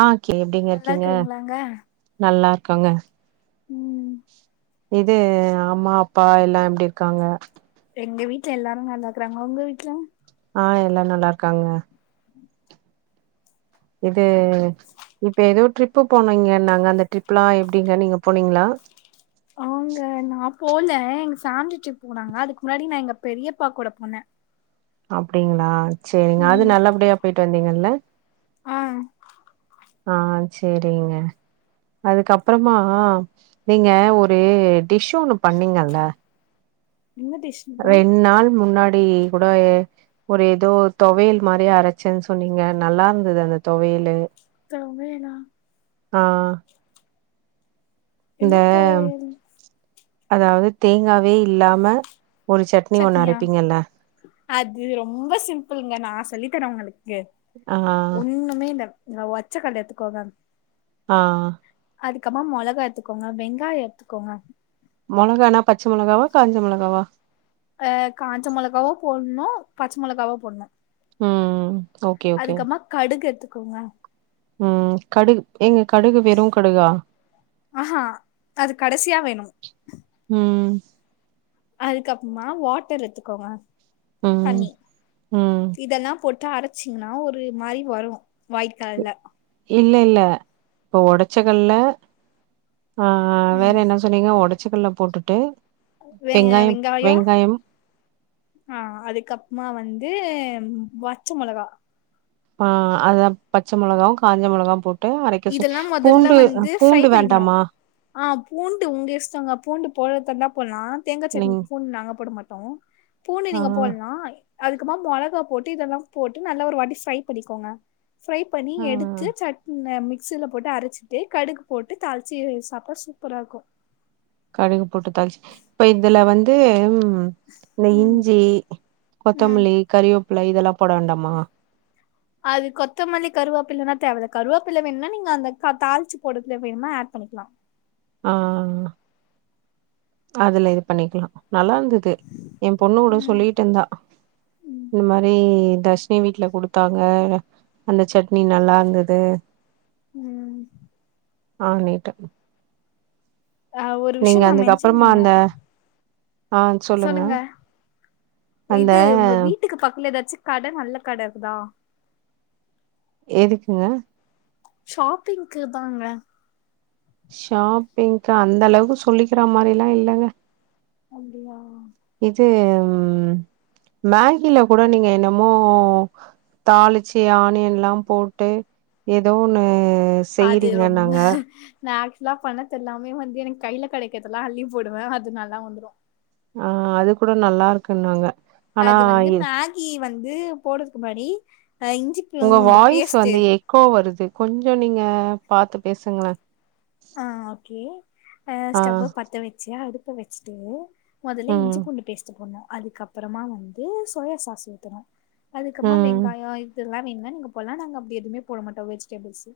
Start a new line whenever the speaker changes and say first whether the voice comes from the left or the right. right: ஆ கே எப்டிங்க
left: நல்லா
right: இருக்கீங்க
left: இருக்கிறீங்களாங்க
right: நல்லா இருக்கங்க
left: ம்
right: இது ஆம்மா அப்பா எல்லா எப்டி இருக்காங்க
left: எங்க வீட்ல எல்லாரு நல்லா இருக்குறாங்க ஒங்க வீட்ல
right: ஆ எல்லாரு நல்லா இருக்காங்க
left: உம்
right: இது இப்ப எதோ ட்ரிப்பு போனீங்கன்னாங்க அந்த ட்ரிப்புலா எப்டிங்க நீங்க போனீங்ளா
left: ஆங்க நா போல எங்க ஃபேம்லி ட்ரிப் போனாங்க அதுக்கு முன்னாடி நா எங்க பெரியப்பா கூட போனே
right: அப்டிங்ளா சேரிங்க அது
left: ம்
right: நல்லபடியா போயிட்டு வந்தீங்கள்ல
left: ஆ
right: ஆ சேரிங்க அதுக்கப்றமா நீங்க ஒரு டிஷ் ஒன்னு பண்ணீங்கல்ல
left: என்ன டிஷ்
right: ரெண்டு நாள் முன்னாடி கூடயே ஒரு எதோ தொவையல் மாரி அரைச்சன் சொன்னீங்க நல்லா இருந்தது அந்த தொவையலு
left: தொவையலா
right: ஆ இந்த
left: என்ன துவையல்
right: அதாவ்து தேங்காவே இல்லாம ஒன்னு சட்னி ஒன்னு
left: சட்னியா
right: அரைப்பீங்கல்ல
left: அது ரொம்ப சிம்பிளுங்க நா சொல்லி தரே உங்களுக்கு
right: ஆ
left: ஒன்னுமே இல்ல நீங்க ஒச்சக்கட்ல எட்த்துக்கோங்க
right: ஆ
left: அதுக்கமா மெளகா எட்த்துக்கோங்க வெங்காய எட்த்துக்கோங்க
right: மெளகானா பச்ச மொளகாவா காஞ்ச மொளகாவா
left: அ காஞ்ச மொளகாவு போட்ணு பச்ச மொளகாவு போட்ணு
right: ம் ஓகே ஓகே.
left: அதுக்கமா கடுகு எட்த்துக்கோங்க
right: ம் கடுகு ஏங்க கடுகு வெறு கடுகா
left: ஆ ஹா அது கடசியா வேணு
right: ம்
left: அதுக்கப்பமா வாட்டர் எட்த்துக்கோங்க
right: ம்
left: தண்ணி
right: ம்.
left: இதெல்லா போட்டு அரைச் சீங்னா ஒரு மாரி வரு ஒயிட் கலர்ல
right: இல்ல இல்ல இப்ப ஒடச்சகட்ல ஆ வேற
left: ம்
right: என்ன சொ சொன்னீங்க ஒடச்சக்கட்ல போட்டுட்டு
left: வேங்க
right: வெங்காயம்
left: வெங்காய
right: வெங்காயம்
left: ஆ அதுக்கப்மா வந்து ம் வச்ச மொளகா
right: ஆ அதா பச்ச மொளகாவு காஞ்ச மொளகாவு போட் ட்டு அரைக்க சொல்
left: இதெல்லா மொதல்ல
right: பூண்டு அ
left: வந்து ஃப்ரை
right: பூண்டு
left: பண்ணிக்கணு
right: வேண்டாமா
left: ஆ பூண்டு உங்க இஷ்டங்க பூண்டு போட்றதா இருந்தா போட்லா தேங்கா
right: நீங்
left: சட்னிக்கு பூண்டு நாங்க போட மாட்டோ பூண்டு
right: ஆ
left: நீங்க போட்லா அதுக்கப்மா மொளகா போட்டு இதல்லாம் போட்டு நல்லா ஒரு வாட்டி ஃப்ரை பண்ணிக்கோங்க ஃப்ரை பண்ணி எடுத்
right: ஆ.
left: து சட்ன மிக்ச்சியில போட்டு அரச்சிட்டு கடுகு போட்டு தாளிச்சி சாப்ட்டா சூப்பரா இருக்கு
right: கடுகு போட்டு தாளுச் இப்ப இதுலா வந்து இந்த
left: ம்
right: இஞ்சி
left: ம்
right: கொத்தமல்லி கறிவேப்பில இதெல்லா போட வேண்டாமா
left: அது கொத்தமல்லி கருவாப்பில்லலா தேவல்ல கருவாப்பில்ல வேண்னா நீங்க அந்த க தாளிச்சு போடத்துல வேண்னா ஆட் பண்ணிக்கலா
right: ஆ அதுல இது பண்ணிக்லா நல்லா இருந்துது எ பொண்ணு கூட
left: ம்
right: சொல்லிட் இந்தா இந்த மாரி தர்ஷினி வீட்ல குடு த்தாங்க அந்த சட்னி நல்லா இருந்துது
left: ம்
right: ஆனீட்டு
left: ஆ ஒரு விஷ்யோ
right: நீங்க
left: நா
right: அதுக்கு
left: மென்ஷன்
right: அப்புறமா
left: பண்ணோ
right: அந்த ஆ சொல்லுங்க அந்த
left: இது உங்க வீட்டுக்கு பக்கல ஏதாச்சு கட நல்ல கட இருக்குதா
right: எதுக்குங்க
left: ஷாப்பிங்க்கு தாங்க
right: ஷாப்பிங்க்கா அந்த அளவுக்கு சொல்லிக்கிற மாரில்லா இல்லங்க
left: அப்டியா
right: இது மேகில கூட நீங்க என்னமோ தாளிச்சி ஆனியன்ல்லாம் போட்டு ஏதோ ஒன்னு
left: அது ரொம்ப ஸ்நாக்ஸ்ல்லாம் பணத்து எல்லாமே வந்து எனக்கு கையில கடைக்கறதெல்லா அள்ளி போடுவ அது நல்லா வந்துரு
right: ஆ அது கூட நல்லா இருக்குன்னாங்க ஆனா
left: அது வந்து
right: எ
left: மேகி வந்து போடுறதுக்கு முன்னாடி அ இஞ்சி
right: உங்க
left: பூண்டு
right: வாய்ஸ்
left: பேஸ்ட்டு
right: வந்து எக்கோ வருது கொஞ்சோ நீங்க பாத்து பேசுங்கள
left: ஆ ஓகே அ
right: ஆ
left: ஸ்டவ்வ பத்து வச்சு அடுப்ப வச்சுட்டு மொதல்ல
right: ம்
left: இஞ்சி பூண்டு பேஸ்ட்டு போட்ணு அதுக்க அப்பறமா வந்து சோயா சாஸ் ஊத்தணு அதுக்கப்மா
right: ம்
left: வெங்காயோ இதல்லா வேண்னா நீங்க போட்லா நாங்க அப்டி எதுவுமே போட மாட்டோ வெஜிடேபிள்ஸ்ஸு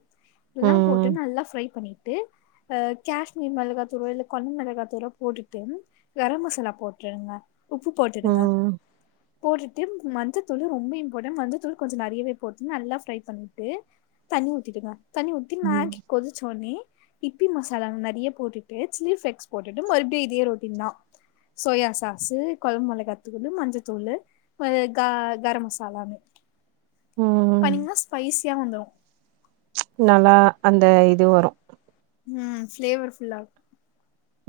left: எல்லா போட்டு
right: ம்
left: நல்லா ஃப்ரை பண்ணி அ காஷ்மீர் மெளகாத்தூளு இல்லா கொலம் மெளகாத்தூளோ போட்டுட்டு கரம் மசாலா போட்ருங்க உப்பு போட்டுடுங்க
right: ம்
left: போட்டுட்டு மஞ்சத்தூள் ரொம்ப இம்பார்டன் மஞ்ச தூள் கொஞ்சோ நறையவே போட்டு நல்லா ஃப்ரை பண்ணிட்டு தண்ணி ஊத்திடுங்க தண்ணி ஊத்தி
right: ம்
left: மேக்கி கொதிச்சோனே இப்பி மசாலா நறைய போட்டுட்டு சில்லி ப்ளக்ஸ் போட்டுட்டு மறுபடியு இதே ரொட்டின் தா சோயா சாசு கொலம் மொளகா தூளு மஞ்சத்தூள் அ க கரம் மசாலாவ்மே
right: ம்
left: பண்ணிங்ன்னா ஸ்பைசியா வந்துரு
right: நல்லா அந்த இது வரு
left: ம் ஃப்ளேவர்ஃபுல்லா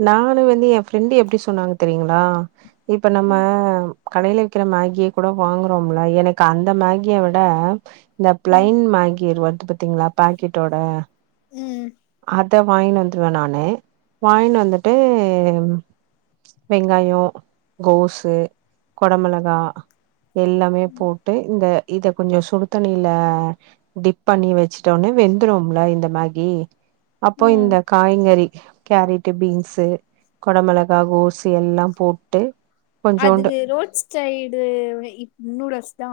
right: நானு வந்து எ ஃப்ரெண்டு எப்டி சொன்னாங்க தெரியுங்களா இப்ப நம்ம கடையில விக்கிற மேகிய கூட வாங்குறோம்ல எனக்கு அந்த மேகிய விட இந்த
left: ம்
right: பிளைன் மேகி வருது பாத்தீங்ளா பேக்கெட்டோட
left: ம்
right: அத வாங்கின் வந்துருவே நானு வாங்கினு வந்துட்டு வெங்காயோ கோசு கொட மிளகா எல்லாமே போட்டு இந்த இத கொஞ்சோ சுடுதண்ணிலா டிப் பண்ணி வச்சுட்டோனே வெந்துரும்லா இந்த மேகி அப்போ
left: ம்
right: இந்த காய்கறி கேரட்டு் பீன்ஸ் கொடமிளகாய் கோசு எல்லாம் போட்டு கொஞ்சோண்டு
left: அதுக்கு ரோட்ச் சைடு வ இ நூடுல்ஸ் தா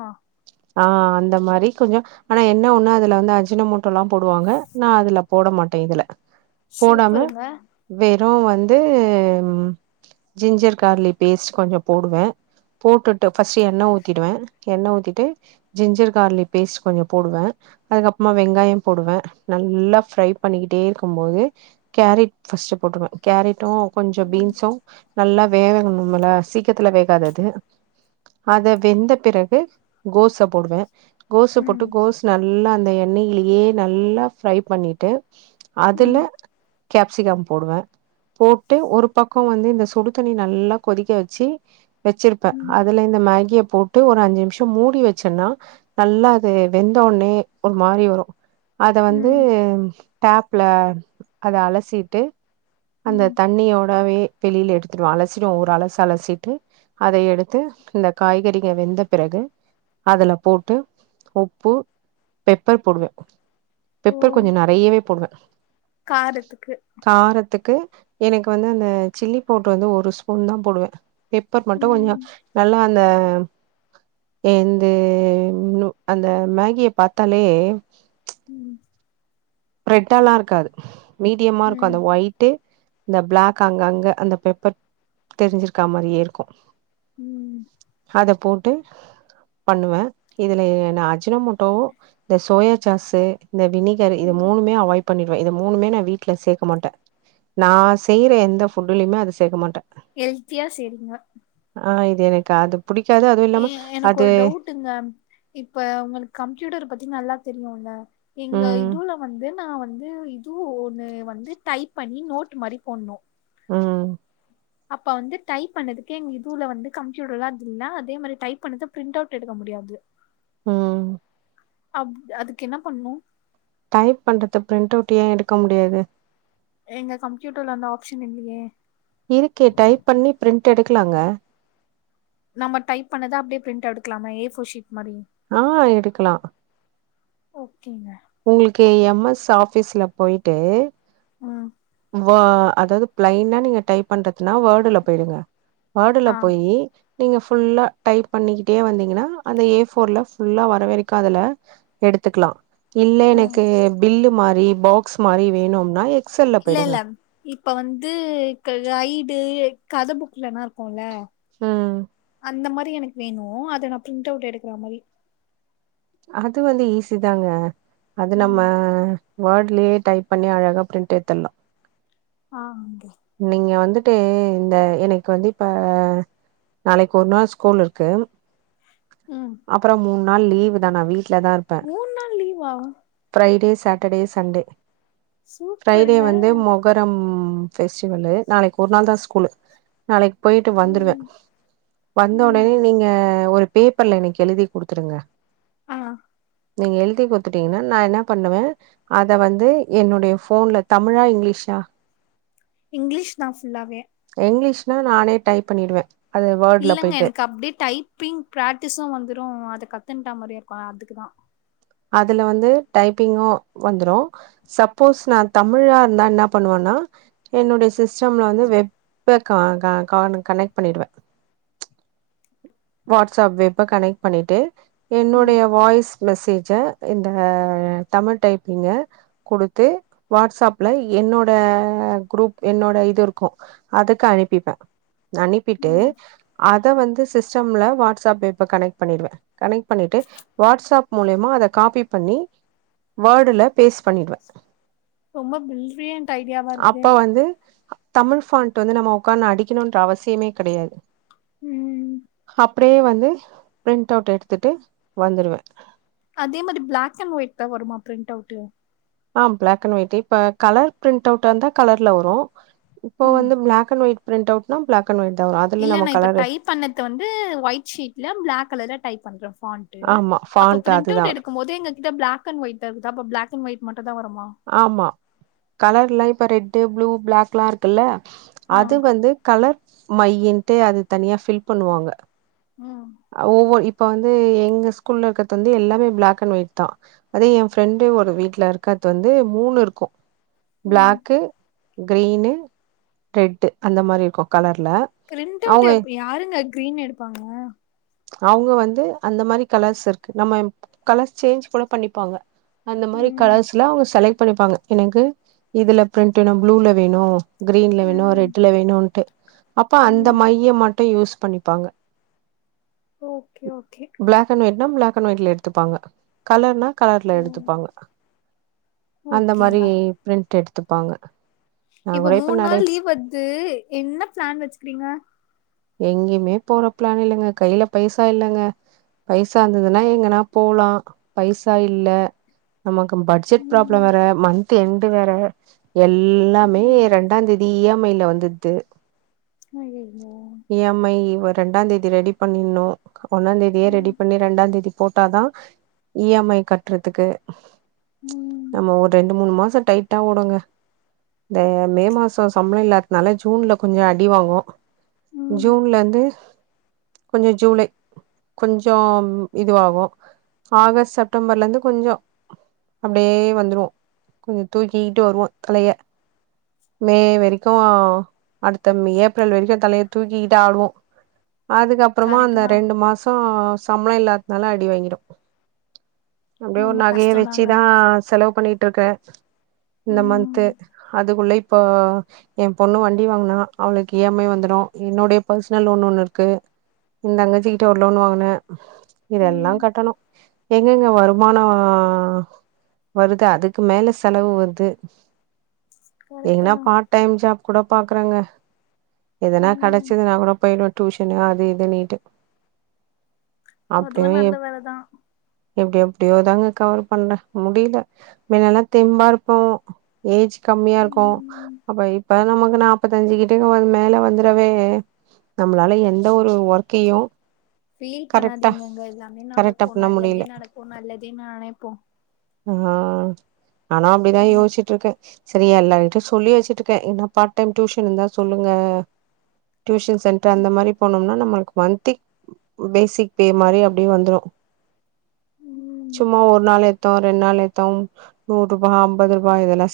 right: ஆ அந்த மாரி கொஞ்ச ஆனா என்ன ஒண்ணு அதுல வந்து அஜின மோட்டோல்லா போடுவாங்க நா அதுல போட மாட்டே இதுல போடாம
left: சூப்பருங்க
right: வெறு வந்து ஜிஞ்சர் கார்லி பேஸ்ட் கொஞ்ச போடுவே போட்டுட் ஃபஸ்ட் எண்ண ஊத்திடுவே எண்ண ஊத்திட்டு ஜிஞ்சர் கார்லிக் பேஸ்ட் கொஞ்ச போடுவே அதுக்கப்புறமா வெங்காயோ போடுவே நல்லா ஃப்ரை பண்ணிக்கிட்டே இருக்கும்போது கேரட் பர்ஸ்ட் போட்டுருவே கேரட்டு கொஞ்ச பீன்ஸு நல்லா வேகனும்ல சீக்கத்துல வேகாது அது அது வெந்த பிறகு கோஸ போடுவே கோஸ போட்டு
left: ம்
right: கோஸ் நல்லா அந்த எண்ணெய்லியே நல்லா ஃப்ரை பண்ணிட்டு
left: ம்
right: அதுல கேப்சிகம் போடுவே போட்டு ஒரு பக்கோ வந்து இந்த சுடு தண்ணி நல்லா கொதிக்க வெச்சு வெச்சிருப்பே
left: ம்
right: அதுல இந்த மேகிய போட்டு ஒரு அஞ்சு நிமிஷ மூடி வெச்சன்னா நல்லா அது வெந்தோன்னே ஒரு மாரி வரு அத
left: ம்
right: வந்து டேப்ல அத அலசிட்டு அந்த
left: ம்
right: தண்ணியோடவே வெளில எடுத்துருவோ அலசிடுவோ ஒரு அலசு அலசிட்டு அத எடுத்து இந்த காய்கறிக வெந்த பிறகு அதுல போட்டு உப்பு பெப்பர் போடுவே பெப்பர்
left: ஓ
right: கொஞ்ச நெறையவே போடுவே
left: காரத்துக்கு
right: காரத்துக்கு எனக்கு வந்து அந்த சில்லி பவுட்ரு வந்து ஒரு ஸ்பூன் தா போடுவே பெப்பர் மட்டும் கொஞ்ச
left: ம்
right: நல்லா அந்த என்து இந்த அந்த மேகியை பாத்தாலே
left: ம்
right: ரெட்டால்லா இருக்காது மீடியமா இருக்கு
left: ம்
right: அந்த ஒய்ட்டு இந்த பிளாக் அங்க அங்க அந்த பெப்பர் தெரிஞ்சிருக்க மாரியே இருக்கு
left: உம்
right: அத போட்டு பண்ணுவே இதுல நா அஜினோ மோட் டோ இந்த சோயா சாஸீ இந்த வினிகர் இது
left: ம்
right: மூணுமே அவாய்ட் பண்ணிடுவே இத மூணுமே நா வீட்ல சேக்க மாட்டே நா செய்ற எந்த ஃபுட்டுலயுமே அது சேக்க மாட்டே
left: ஹெல்த்தியா செய்ரீங்க
right: ஆ இது எனக்கா அது புடிக்காது அதுவு இல்லாம அது
left: ங்க இப்ப உங்ளுக்கு கம்ப்யூட்டர் பத்தி நல்லா தெரியுல்ல எங்க
right: ம்
left: இதுல வந்து நா வந்து இதோ ஒன்னு வந்து டைப் பண்ணி நோட் மாரி போடுணு
right: உம்
left: அப்ப வந்து டைப் பண்ணதுக்கு எங்க இதூல வந்து கம்ப்யூட்டர் எல்லா இல்லயா அதே மாரி டைப் பண்றது பிரிண்ட் அவுட் எடுக்க முடியாது
right: ம்
left: அவ் அதுக்கு என்ன பண்ணு
right: டைப் பண்றது பிரிண்ட் அவுட் ஏ எடுக்க முடியாது
left: எங்க கம்ப்யூட்டர்ல அந்த ஆப்ஷன் இல்லையே
right: இருக்கே டைப் பண்ணி பிரிண்டட் எடுக்கலாங்க
left: நம்ம டைப் பண்ணத அப்டியே பிரிண்ட்டு எடுக்கலாமா ஏஃபோர் ஷீ்ட் மாதிரி
right: ஆ எடுக்கலா
left: ஓகேங்க
right: உங்களுக்கு எம் எஸ் ஆஃபீஸ்ல போயிட்டு
left: ஆ
right: ஓ அதாவ்து பிளைனா நீங்க டைப் பண்றதுன்னா வேர்டுல போயி்டுங்க வேர்டுல
left: ஆ
right: போயி நீங்க ஃபுல்லா டைப் பண்ணிக்கிட்டே வந்தீங்கன்னா அந்த ஏ போஃர்ல ஃபுல்லா வரவேக்கு அதுல எடுத்துக்கலா இல்ல
left: ம்
right: எனக்கு பில் மாரி பாக்ஸ் மாரி வேணும்னா எக்ஸல்
left: இல்ல இல்ல இப்ப வந்து க கைடு கத புக்லனா இருக்கும்ல
right: ம்
left: அந்த மாரி எனக்கு வேணு அத நா பிரிண்ட் அவுட் எடுக்கற மாரி
right: அது வந்து ஈஸி தாங்க அது நம்ம
left: ம்
right: வேர்ட்லயே டைப் பண்ணி அழகா பிரிண்ட்டு எடுத்துடலா
left: ஆ
right: நீங்க வந்துட்டு இந்த எனக்கு வந்து இப்ப நாளைக்கு ஒரு நாள் ஸ்கூல் இருக்கு
left: ம்
right: அப்றோ மூணு நாள் லீவ் தான வீட்டுல தா இரு
left: மூணு நாள் லீவா
right: ஃப்ரைடே சாட்டர்டே சண்டே ஃப்ரைடே
left: சூப்பருங்க
right: வந்து மொ மொஹரம் பெஸ்டிவலு நாளைக்கு ஒரு நாள் தா ஸ்கூலு நாளைக்கு போயிட்டு வந்துருவே
left: ம்
right: வந்த
left: ம்
right: உடனே நீங்க ஒரு இப்பல்ல இன்னைக்கு எழுதி கொடுத்துருங்க
left: ஆ
right: நீங்க எழுதி கொடுத்துட்டீங்கன்னா நா என்ன பண்ணுவே அத வந்து என்னுடைய ஃபோன்ல தமிழா இங்கிலீஷா
left: இங்கிலீஷ் தா ஃபுல்லாமே
right: இங்கிலீஷ்னா நானே டைப் பண்ணிடுவே அது வேர்ட்ல
left: இல்லங்க
right: போயிட்டு
left: எனக்கு அப்டி டைப்பிங் பிராக்டிஸு வந்துரு அத கத்துன்டா மாரி இருக்கு அதுக்குதா
right: அதுல வந்து டைப்பிங்கு வந்துரு சப்போஸ் நா தமிழா இருந்தா என்ன பண்ணுவன்னா என்னுடய சிஸ்டமில வந்து வெப் கா கா காம் கனெக்ட் பண்ணிடுவே வாட்ஸ்ஆப் வெப்ப கனெக்ட் பண்ணிட்டு
left: ம்
right: என்னுடைய வாய்ஸ் மெசேஜ்ஜ இந்த தமிழ் டைப்பிங்கு கொடுத்து வாட்ஸ்ஆப்ல என்னோட க்ரூப் என்னோட இது இருக்கு அதுக்கு அனுப்பிப்பே அனுப்பிட்டு
left: ம்
right: அத வந்து சிஸ்டம்ல வாடஸ்ஆப் வெப்ப கனெக்ட் பண்ணிடுவே கனெக்ட் பண்ணிட்டு வாட்ஸ்அப் மூலியமா அத காப்பி பண்ணி வேர்டுல பேஸ்ட் பண்ணிடுவே
left: ரொம்போ பிரில்லியன்ட் ஐடியாவா இருக்குதே
right: அப்ப வந்து தமிழ்ஃபாண்ட் வந்து நம்ம உட்காந் அடிக்கணுன்ற அவசியமே கிடையாது
left: ம்
right: அப்டியே வந்து பிரிண்ட் அவுட் எடுத்துட்டு வந்துருவே
left: அதே மாரி பிளாக் அண்ட் ஒயிட் தா வருமா பிரிண்ட் அவுட்டு
right: ஆ பிளாக் அண்ட் ஒயிட் இப்ப கலர் பிரிண்ட் அவுட்டா இருந்தா கலர்ல வரு இப்போ
left: ம்
right: வந்து பிளாக் அண்ட் ஒயிட் பிரிண்ட் அவுட்னா ப்ளாக் கன் ஒயிட் தா வரு அ
left: இல்ல நா இப்ப டைப் பண்ணது வந்து ஒயிட் ஷீட்ல பிளாக் கலர்ல டைப் பண்றே ஃபாண்ட் டு
right: ஆமா
left: அப்ப
right: ஃபாண்ட்
left: பிரிண்ட்
right: அதுதா
left: அவுட்
right: வரு.
left: எடுக்கம் போது எங்க கிட்ட பிளாக் அண்ட் ஒய்ட் ஆகுது அப்ப பிளாக் அண்ட் ஒயிட் மட்டு தா வருமா
right: ஆமா கலர்ல்லா இப்ப ரெட்டு ப்ளூ பிளாக்லா இருக்குல்ல
left: ஆ
right: அது வந்து கலர் மையின்ட்டு அது தனியா ஃபில் பண்ணுவாங்க
left: ம்
right: அ ஒவ்வொன் இப்ப வந்து எங்க ஸ்கூல்ல இருக்கறது வந்து எல்லாமே பிளாக் அண்ட் ஒயிட் தா அதே எ ஃப்ரெண்டு ஒரு வீட்ல இருக்கர்து வந்து மூணு இருக்கு
left: ம்
right: பிளாக்கு கிரீனு ரெட்டு அந்த மாரி இருக்கு கலர்ல
left: பிரிண்ட் அவுட்டு
right: அவங்க
left: அப்ப யாருங்க கிரீன் எடுப்பாங்க
right: அவுங்க வந்து அந்த மாரி கலர்ஸ் இருக்கு நம்ம கலர்ஸ் சேஞ்ச் கூட பண்ணிப்பாங்க அந்த மாரி
left: ம்
right: கலர்ஸ்ல்ல அவுங்க செலக்ட் பண்ணிப்பாங்க எனக்கு இதுல பிரிண்ட்டு வேணு ப்ளூல வேணு கிரீன்ல வேணு
left: ம்
right: ரெட்ல வேணுன்ட்டு அப்ப அந்த
left: ம்
right: மைய மட்டு யூஸ் பண்ணிப்பாங்க
left: ஓகே ஓகே
right: பிளாக் அண் ஒயிட்னா பிளாக் அண் ஒயிட்ல எடுத்துப்பாங்க கலர்னா கலர்ல எடுத்துப்பாங்க அந்த மாரி
left: ஓகேங்க
right: பிரிண்ட் எடுத்துப்பாங்க நா
left: இப்ப
right: கூட
left: மூண்
right: நெறை
left: நாள் லீவ் வர்து என்ன பிளான் வச்சுக்கிறீங்க
right: எங்கயுமே போற பிளான் இல்லங்க கைல பைசா இல்லங்க பைசா இருந்ததுன்னா எங்கன்னா போலா பைசா இல்ல நமக்கு பட்ஜெட் ப்ராப்ளம்
left: ம்
right: வேற மன்த் எண்டு் வேற எல்லாமே ரெண்டாந் தேதி ஈ எம் ஐ ல வந்துருது
left: அய்யய்யோ
right: ஈ எம் ஐ வ ரெண்டாந் தேதி ரெடி பண்ணிற்னு ஒன்னாந் தேதியே ரெடி பண்ணி ரெண்டாந் தேதி போட்டாதா ஈ எம் ஐ கட்றதுக்கு
left: ம்
right: நம்ம ஒரு ரெண்டு மூணு மாச டை ட்டா ஓடுங்க இந்த மே மாசோ சம்பளோ இல்லாட்னால ஜூன்ல கொஞ்சோ அடி வாங்கு
left: ம்
right: ஜூன்லருந்து கொஞ்ச ஜூலை கொஞ்சம் இதுவாகு ஆகஸ்ட் செப்டம்பர்ல இருந்து கொஞ்சோ அப்டியே வந்துரு கொஞ்சோ தூக்கிக்கிட்டு வருவோ தலைய மே வரைக்கு அடுத்த மே ஏப்ரல் வரைக்கு தலைய தூக்கிகிட்டு ஆடுவோ அதுக்கப்பறமா
left: கரெக்ட்
right: அந்த
left: தான்
right: ரெண்டு மாசோ சம்பள இல்லாத்னால அடி வாங்கிரு அப்டியே ஒரு
left: ரொம்ப
right: நகைய
left: கஷ்டம்தாங்க
right: வச்சுதா செலவு பண்ணிட்டு இருக்கே இந்த
left: ம்
right: மந்த்து அ அதுக்குள்ள இப்ப எ பொண்ணு வண்டி வாங்குனா அவளுக்கு ஈ எம் ஐ வந்துடு என்னுடைய பர்சனல் லோன் ஒண்ணு இருக்கு எ தங்கச்சி கிட்ட ஒரு லோன் வாங்குனே இதெல்லா
left: ம்
right: கட்டணு எங்கெங்க வருமானோ வருது அதுக்கு மேல செலவு வருது
left: கரெக்ட்
right: எங்கனா
left: தான்
right: பார்ட்டு டைம் ஜாப் கூட பாக்குறங்க
left: ம்
right: கெடைச்சதுனா கூட போயிடுவே டூஷனு அது இதுனீட்டு
left: அதுவு
right: அப்டியும் எ
left: நல்ல வேலதா
right: எப்டி எப்டியோ தாங்க கவர் பண்ணே முடியல மின்னல்லா தெம்பா இருப்போ ஏஜ் கம்மியா இருக்கு
left: ம்
right: அப்ப இப்ப நமக்கு நாப்பத்தஞ்சு கிட்டக மேல வந்து விடவே நம்மளால எந்த ஒரு ஒர்கையு
left: ஃபீல் பண்ணாதீங்கங்க எல்லாமே
right: கரெக்டா
left: நடக்கு
right: பண்ண
left: நல்லதே
right: முடியல
left: நடக்கு நல்லதே நெனைப்போ
right: ஆ ஆனா அப்டிதா யோசிச்சுட்ருக்கே செரி எல்லார்கிட்யு சொல்லி வெச்சுட்ருக்க என்னப்பா டியூஷன் இருந்தா சொல்லுங்க டியூஷன் சென்டர் அந்த மாரி போனம்னா நம்மளுக்கு மந்த்லி பேசிக் பே மாரி அப்டியே வந்துரு
left: ம்
right: சும்மா ஒரு நாள் எத்தோ ரெண்டு நாள் எத்தோம் நூறுபா அம்பது ருபா இதெல்லா